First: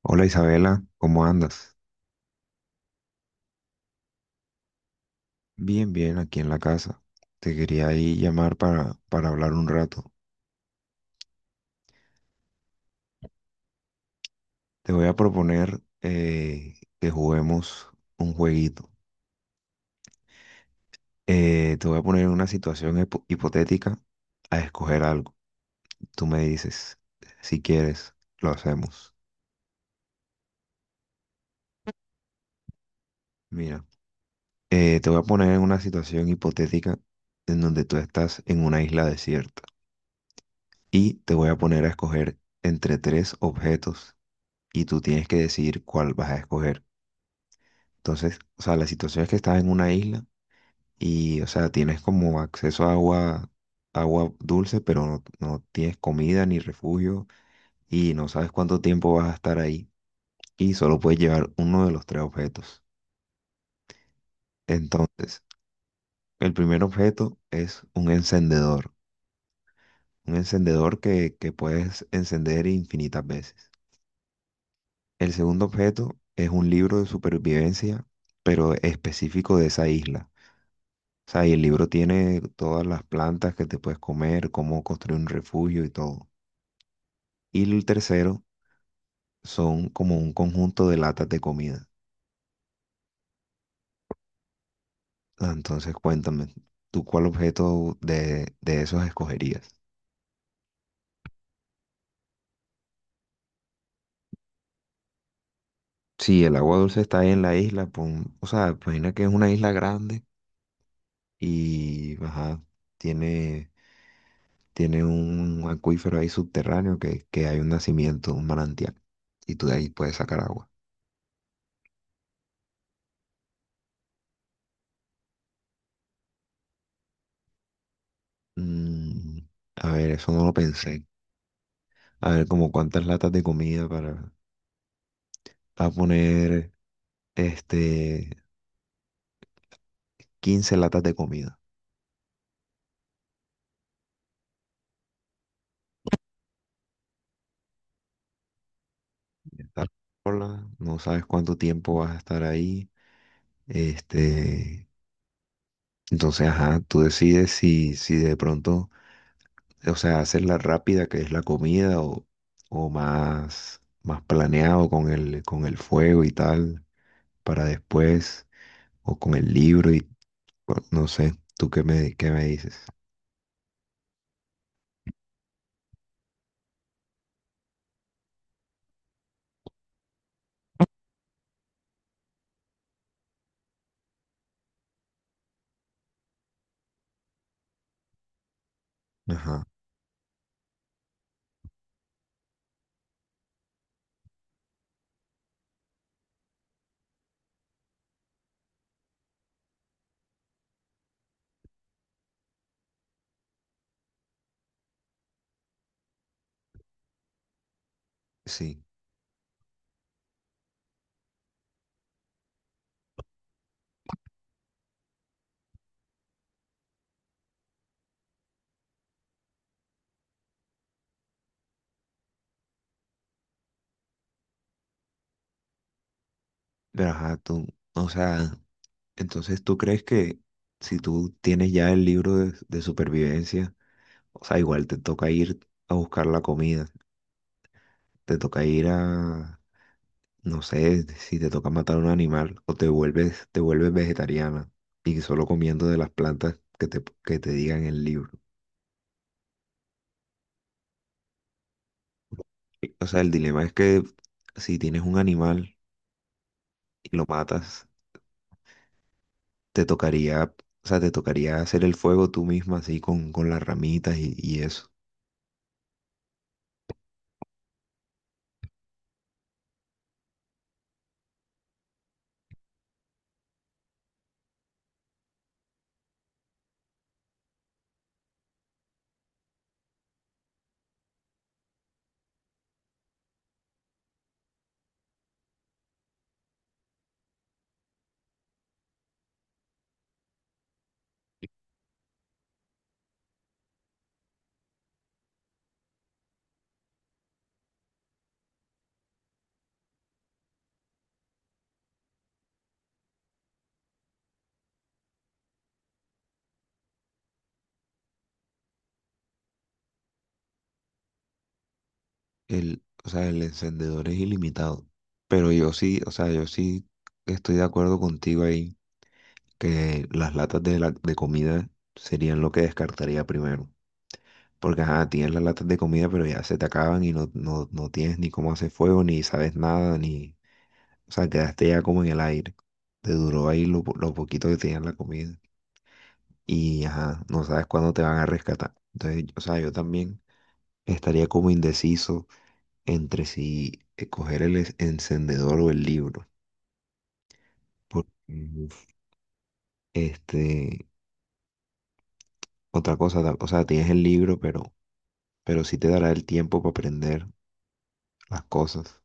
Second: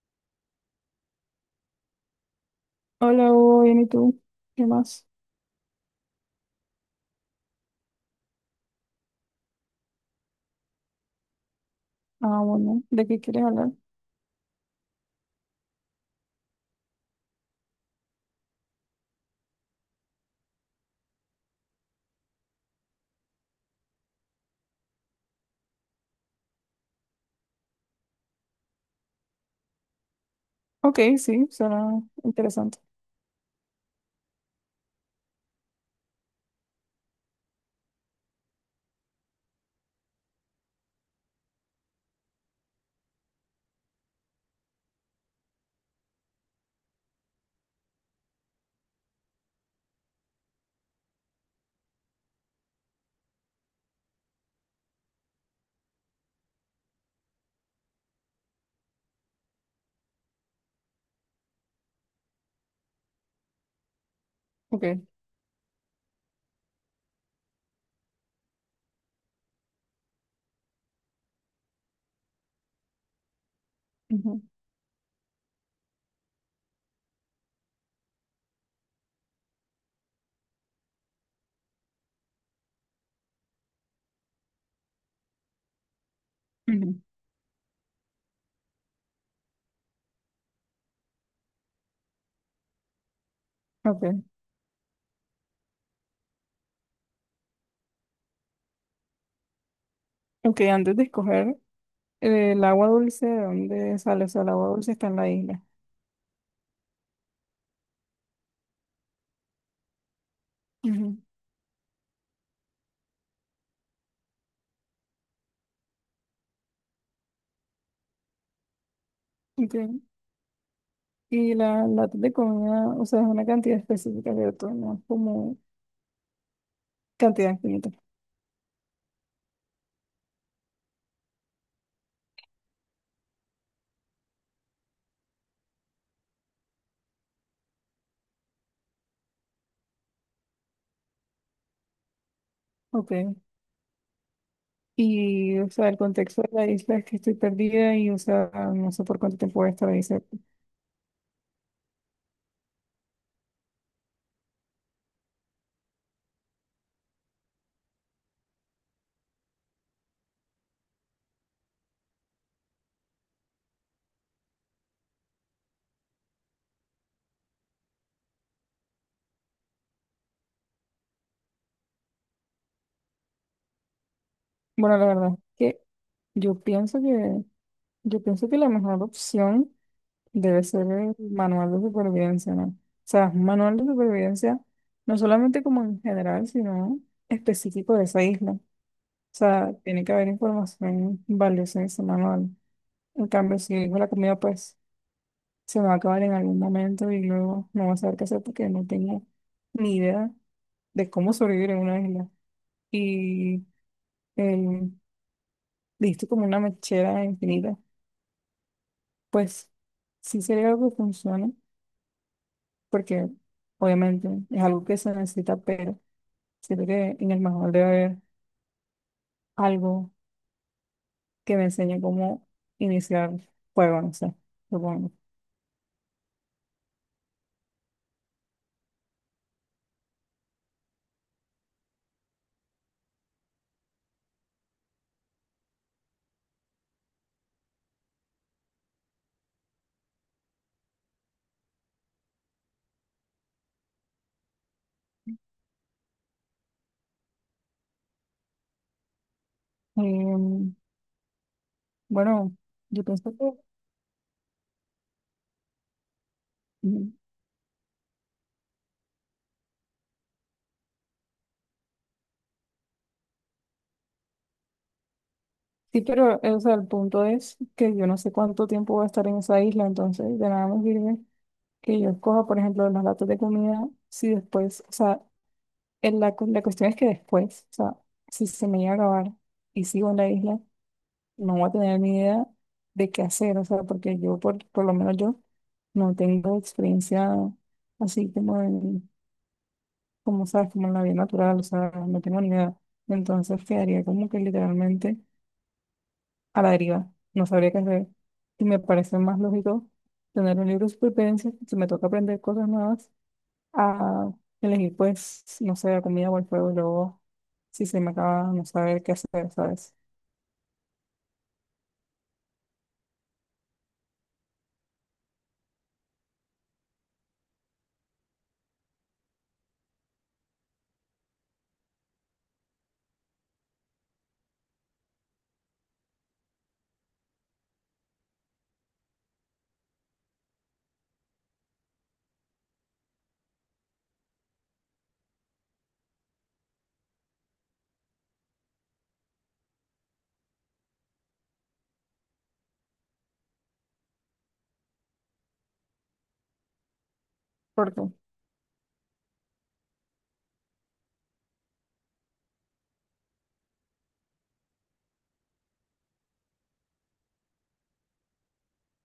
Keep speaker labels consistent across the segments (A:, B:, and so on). A: Hola, Isabela, ¿cómo andas?
B: Hola, Hugo, bien, ¿y tú? ¿Qué más?
A: Bien, bien, aquí en la casa. Te quería ahí llamar para hablar un rato.
B: Ah, bueno, ¿de qué quieres hablar?
A: Te voy a proponer que juguemos un jueguito. Te voy a poner en una situación hipotética a escoger algo. Tú me dices, si quieres, lo hacemos.
B: Ok, sí, suena interesante.
A: Mira, te voy a poner en una situación hipotética en donde tú estás en una isla desierta y te voy a poner a escoger entre tres objetos y tú tienes que decidir cuál vas a escoger. Entonces, o sea, la situación es que estás en una isla y, o sea, tienes como acceso a agua, agua dulce, pero no tienes comida ni refugio y no sabes cuánto tiempo vas a estar ahí y solo puedes llevar uno de los tres objetos.
B: Ok,
A: Entonces, el primer objeto es un encendedor que puedes encender infinitas veces.
B: ujú,
A: El segundo objeto es un libro de supervivencia, pero específico de esa isla. O sea, y el libro tiene todas las plantas que te puedes comer, cómo construir un refugio y todo.
B: ujú,
A: Y el tercero son como un conjunto de latas de comida.
B: Ok,
A: Ah, entonces, cuéntame, ¿tú cuál objeto de esos escogerías?
B: ok, antes de escoger el agua dulce, ¿de dónde sale? O sea, el agua dulce está en la isla.
A: Sí, el agua dulce está ahí en la isla, o sea, imagina que es una isla grande
B: Ujú,
A: y, ajá, tiene, tiene un acuífero ahí subterráneo que hay un nacimiento, un manantial, y tú de ahí
B: ok.
A: puedes sacar agua.
B: Y la lata de comida, o sea, es una cantidad específica, ¿cierto? No es como cantidad infinita.
A: Mm, a ver, eso no lo pensé. A ver, como cuántas latas de comida para... A poner, este, 15 latas de comida.
B: Ok. Y, o sea, el contexto de la isla es que estoy perdida y, o sea, no sé por cuánto tiempo voy a
A: Estar
B: estar ahí, ¿cierto?
A: sola, no sabes cuánto tiempo vas a estar ahí. Este, entonces, ajá, tú decides si de pronto, o sea, haces la rápida, que es la comida, o más, más planeado con el fuego y tal, para después, o con el libro y, bueno, no sé, ¿tú qué me dices?
B: Bueno, la verdad es que yo pienso que, yo pienso que la mejor opción debe ser el manual de supervivencia, ¿no? O sea, un manual de supervivencia, no solamente como en general, sino específico de esa isla. O
A: Ajá,
B: sea, tiene que haber información valiosa en ese manual. En cambio, si digo la comida, pues se me va a acabar en algún momento y luego no voy a saber qué hacer porque no tengo ni idea de cómo sobrevivir en una isla. Y el, listo como una mechera infinita.
A: sí.
B: Pues sí sería algo que funcione, porque obviamente es algo que se necesita, pero siento que en el manual debe haber algo que me enseñe cómo iniciar fuego, no sé, supongo.
A: Pero ajá, tú, o sea... Entonces, ¿tú crees que si tú tienes ya el libro de supervivencia, o sea, igual te toca ir a buscar la comida, te toca ir a, no sé, si te toca matar un animal o te vuelves vegetariana y solo comiendo de las plantas que te digan el libro?
B: Em, bueno, yo
A: O sea, el
B: pienso que
A: dilema es que si tienes un animal
B: mm,
A: y lo matas, te tocaría, o sea, te tocaría hacer el fuego tú misma así con las ramitas y eso.
B: sí, pero o sea, el punto es que yo no sé cuánto tiempo voy a estar en esa isla, entonces de nada me sirve que yo escoja, por ejemplo, las latas de comida, si después, o sea, la cuestión es que después, o sea, si se me llega a acabar y sigo en la isla. No voy a tener ni idea de qué hacer, o sea, porque yo, por, lo menos yo, no tengo experiencia así como en, como sabes, como en la vida natural, o sea, no tengo ni idea. Entonces quedaría como que literalmente a la deriva, no sabría qué hacer. Y me parece más lógico tener un libro de supervivencia, si me toca aprender cosas nuevas, a elegir, pues, no sé, la comida o el fuego, y luego, si se me acaba, no saber qué hacer, ¿sabes?
A: El, o sea, el encendedor es ilimitado. Pero yo sí, o sea, yo sí estoy de acuerdo contigo ahí que las latas de, de comida serían lo que descartaría primero. Porque, ajá, tienes las latas de comida, pero ya se te acaban y no, no tienes ni cómo hacer fuego, ni sabes nada, ni... O sea, quedaste ya como en el aire. Te duró ahí lo, lo poquito que tenías la comida. Y, ajá, no sabes cuándo te van a rescatar. Entonces, o sea, yo también estaría como indeciso entre si coger el encendedor o el libro.
B: Porque,
A: Porque, uf, este, otra cosa, o sea, tienes el libro, pero sí te dará el tiempo para aprender las cosas.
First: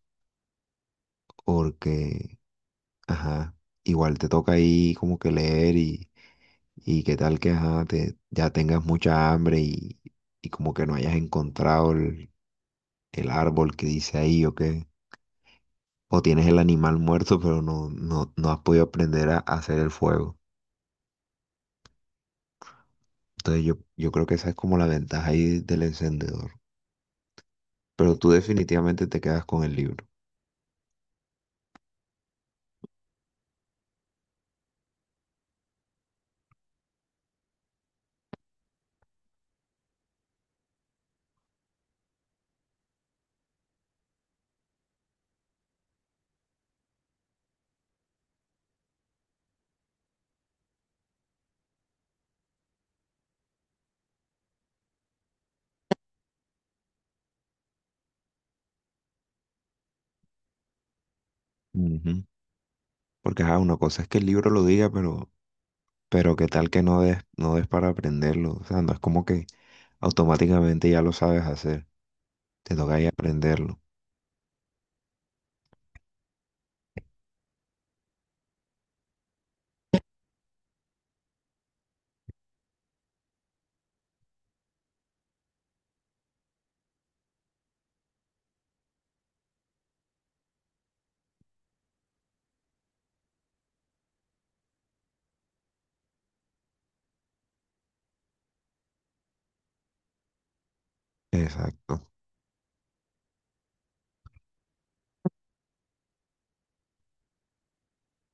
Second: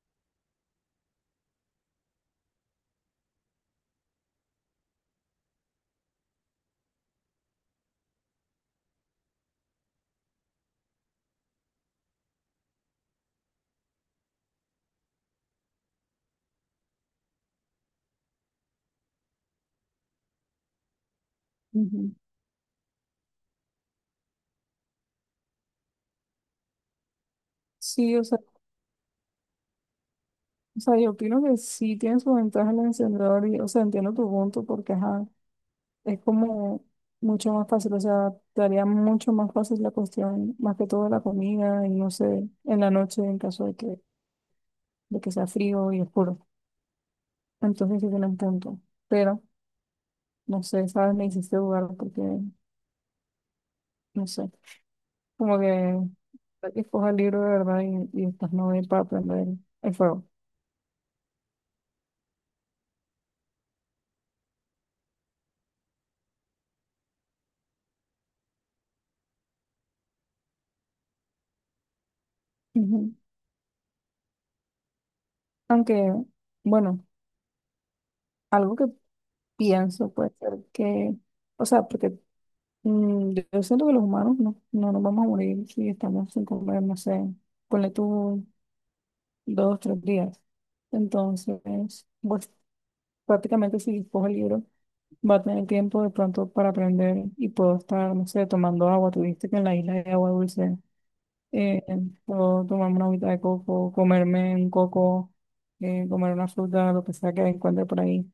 A: Porque, ajá, igual te toca ahí como que leer y qué tal que, ajá, te, ya tengas mucha hambre y como que no hayas encontrado el árbol que dice ahí o qué. O tienes el animal muerto, pero no, no has podido aprender a hacer el fuego.
B: ujú.
A: Entonces yo creo que esa es como la ventaja ahí del encendedor.
B: Sí,
A: Pero
B: o
A: tú
B: sea,
A: definitivamente te quedas con el libro.
B: o sea, yo opino que sí tiene su ventaja el encendedor y, o sea, entiendo tu punto porque, ajá, es como mucho más fácil, o sea, te haría mucho más fácil la cuestión, más que todo la comida y no sé, en la noche en caso de que sea frío y oscuro. Entonces sí tiene un punto, pero, no sé, sabes, me hiciste dudar porque, no sé, como que escoja el libro de verdad y estas novelas para aprender el fuego.
A: Ujú. Porque ajá, una cosa es que el libro lo diga, pero qué tal que no des, no des para aprenderlo. O sea, no es como que automáticamente ya lo sabes hacer. Te toca ahí
B: Ujú.
A: aprenderlo.
B: Aunque, bueno, algo que pienso, puede ser que, o sea, porque mm, yo siento que los humanos no nos vamos a morir si estamos sin comer, no sé, ponle tú dos, tres días. Entonces, pues prácticamente si cojo el libro, va a tener tiempo de pronto para aprender y puedo estar, no sé, tomando agua. Tuviste que en la isla hay agua dulce, eh,
A: Exacto.
B: puedo tomarme una agüita de coco, comerme un coco, comer una fruta, lo que sea que encuentre por ahí.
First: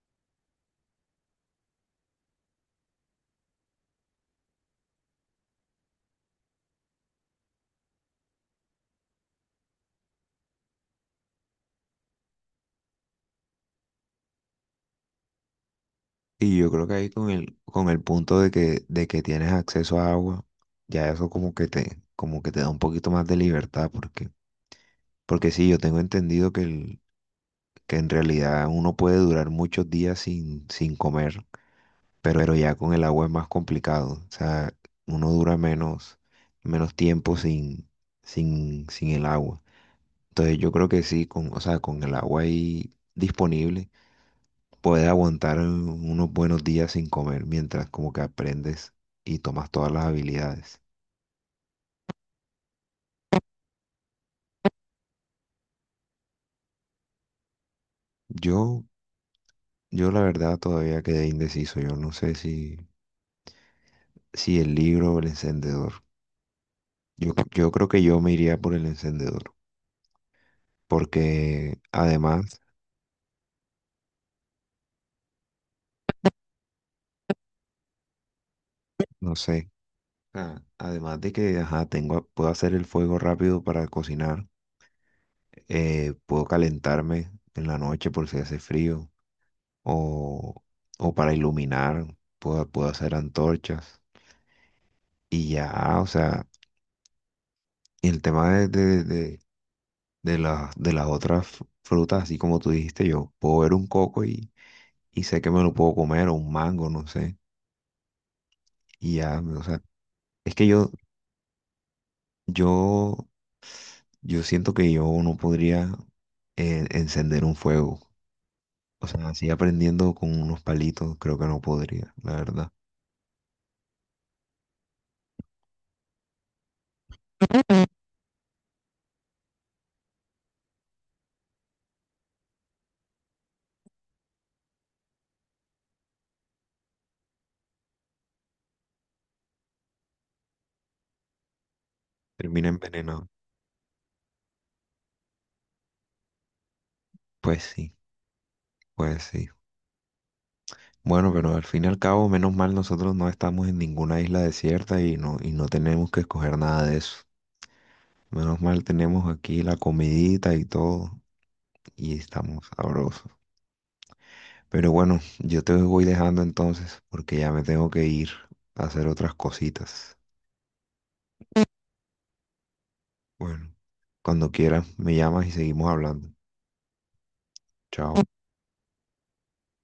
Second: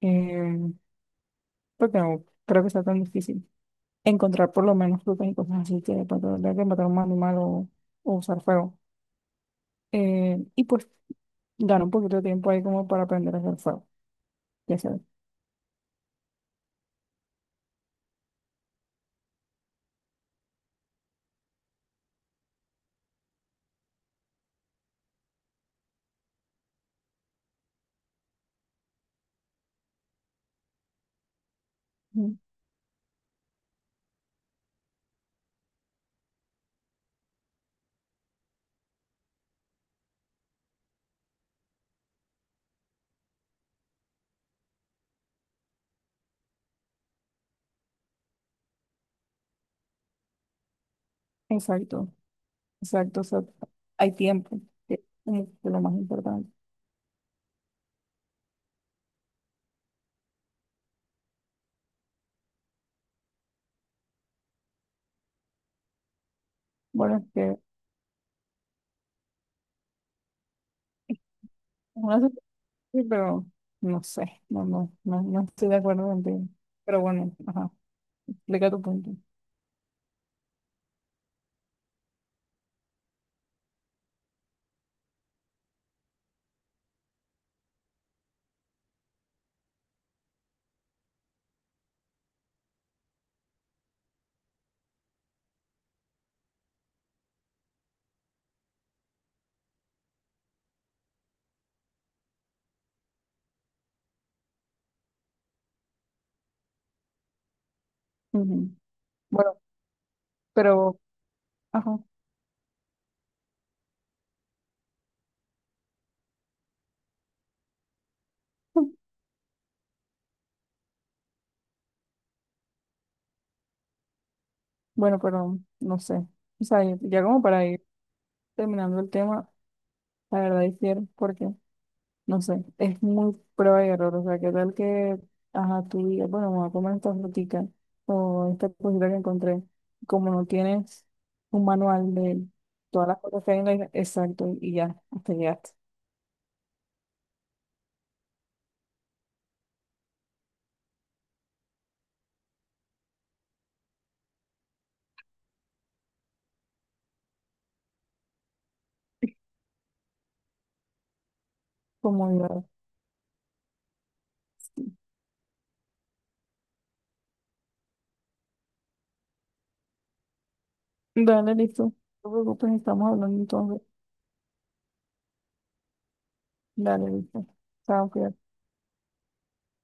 B: Eh, porque no creo que sea tan difícil encontrar por lo menos frutas y cosas así que de pronto tenga que matar a un animal o usar fuego. Y pues ganar un poquito de tiempo ahí como para aprender a hacer fuego. Ya sabes.
A: Y yo creo que ahí con el punto de que tienes acceso a agua, ya eso como que te da un poquito más de libertad, porque, porque sí, yo tengo entendido que el, que en realidad uno puede durar muchos días sin, sin comer,
B: Mm,
A: pero ya con el agua es más complicado. O sea, uno dura menos, menos tiempo sin, sin, sin el agua. Entonces yo creo que sí, con, o sea, con el agua ahí disponible, puedes aguantar unos buenos días sin comer mientras como que aprendes y tomas todas las habilidades.
B: exacto, exacto. O sea, hay tiempo, que es como que lo más importante.
A: Yo, yo la verdad todavía quedé indeciso. Yo no sé si, si el libro o el encendedor.
B: Bueno, es
A: Yo,
B: que
A: yo creo que yo me iría por el encendedor. Porque
B: una se puede
A: además,
B: decir, pero no sé, no, no estoy de acuerdo contigo. Pero bueno, ajá, explica tu punto.
A: no sé, además de que ajá, tengo, puedo hacer el fuego rápido para cocinar, puedo calentarme en la noche por si hace frío, o, o para iluminar, puedo, puedo hacer antorchas, y ya, o sea, y el tema de las otras frutas, así como tú dijiste, yo puedo ver un coco y sé que me lo puedo comer, o un mango, no sé,
B: Ujú.
A: y ya,
B: Bueno,
A: o sea, es que yo,
B: pero, ajá.
A: yo yo siento que yo no podría encender un fuego. O sea, así aprendiendo con unos palitos, creo que no podría, la verdad.
B: Bueno, pero no sé. O sea, ya como para ir terminando el tema, la verdad difiero porque, no sé, es muy prueba y error. O sea, qué tal que, ajá, tú digas, bueno, me voy a comer esta frutica o esta cosita que encontré. Como no tienes un manual de
A: Termina
B: todas las
A: envenenado.
B: cosas que hay en la isla, exacto, y ya, hasta llegaste.
A: Pues sí, pues sí. Bueno, pero al fin y al cabo, menos mal nosotros no estamos en ninguna isla desierta y no tenemos que escoger nada de eso. Menos mal tenemos aquí la comidita y todo y
B: Como yo.
A: estamos sabrosos. Pero bueno, yo te voy dejando entonces porque ya me tengo que ir a hacer otras cositas.
B: Dale, listo. No te preocupes, estamos hablando
A: Bueno,
B: entonces.
A: cuando quieras, me llamas y seguimos hablando.
B: Dale, listo. Chao,
A: Chao.
B: cuídate.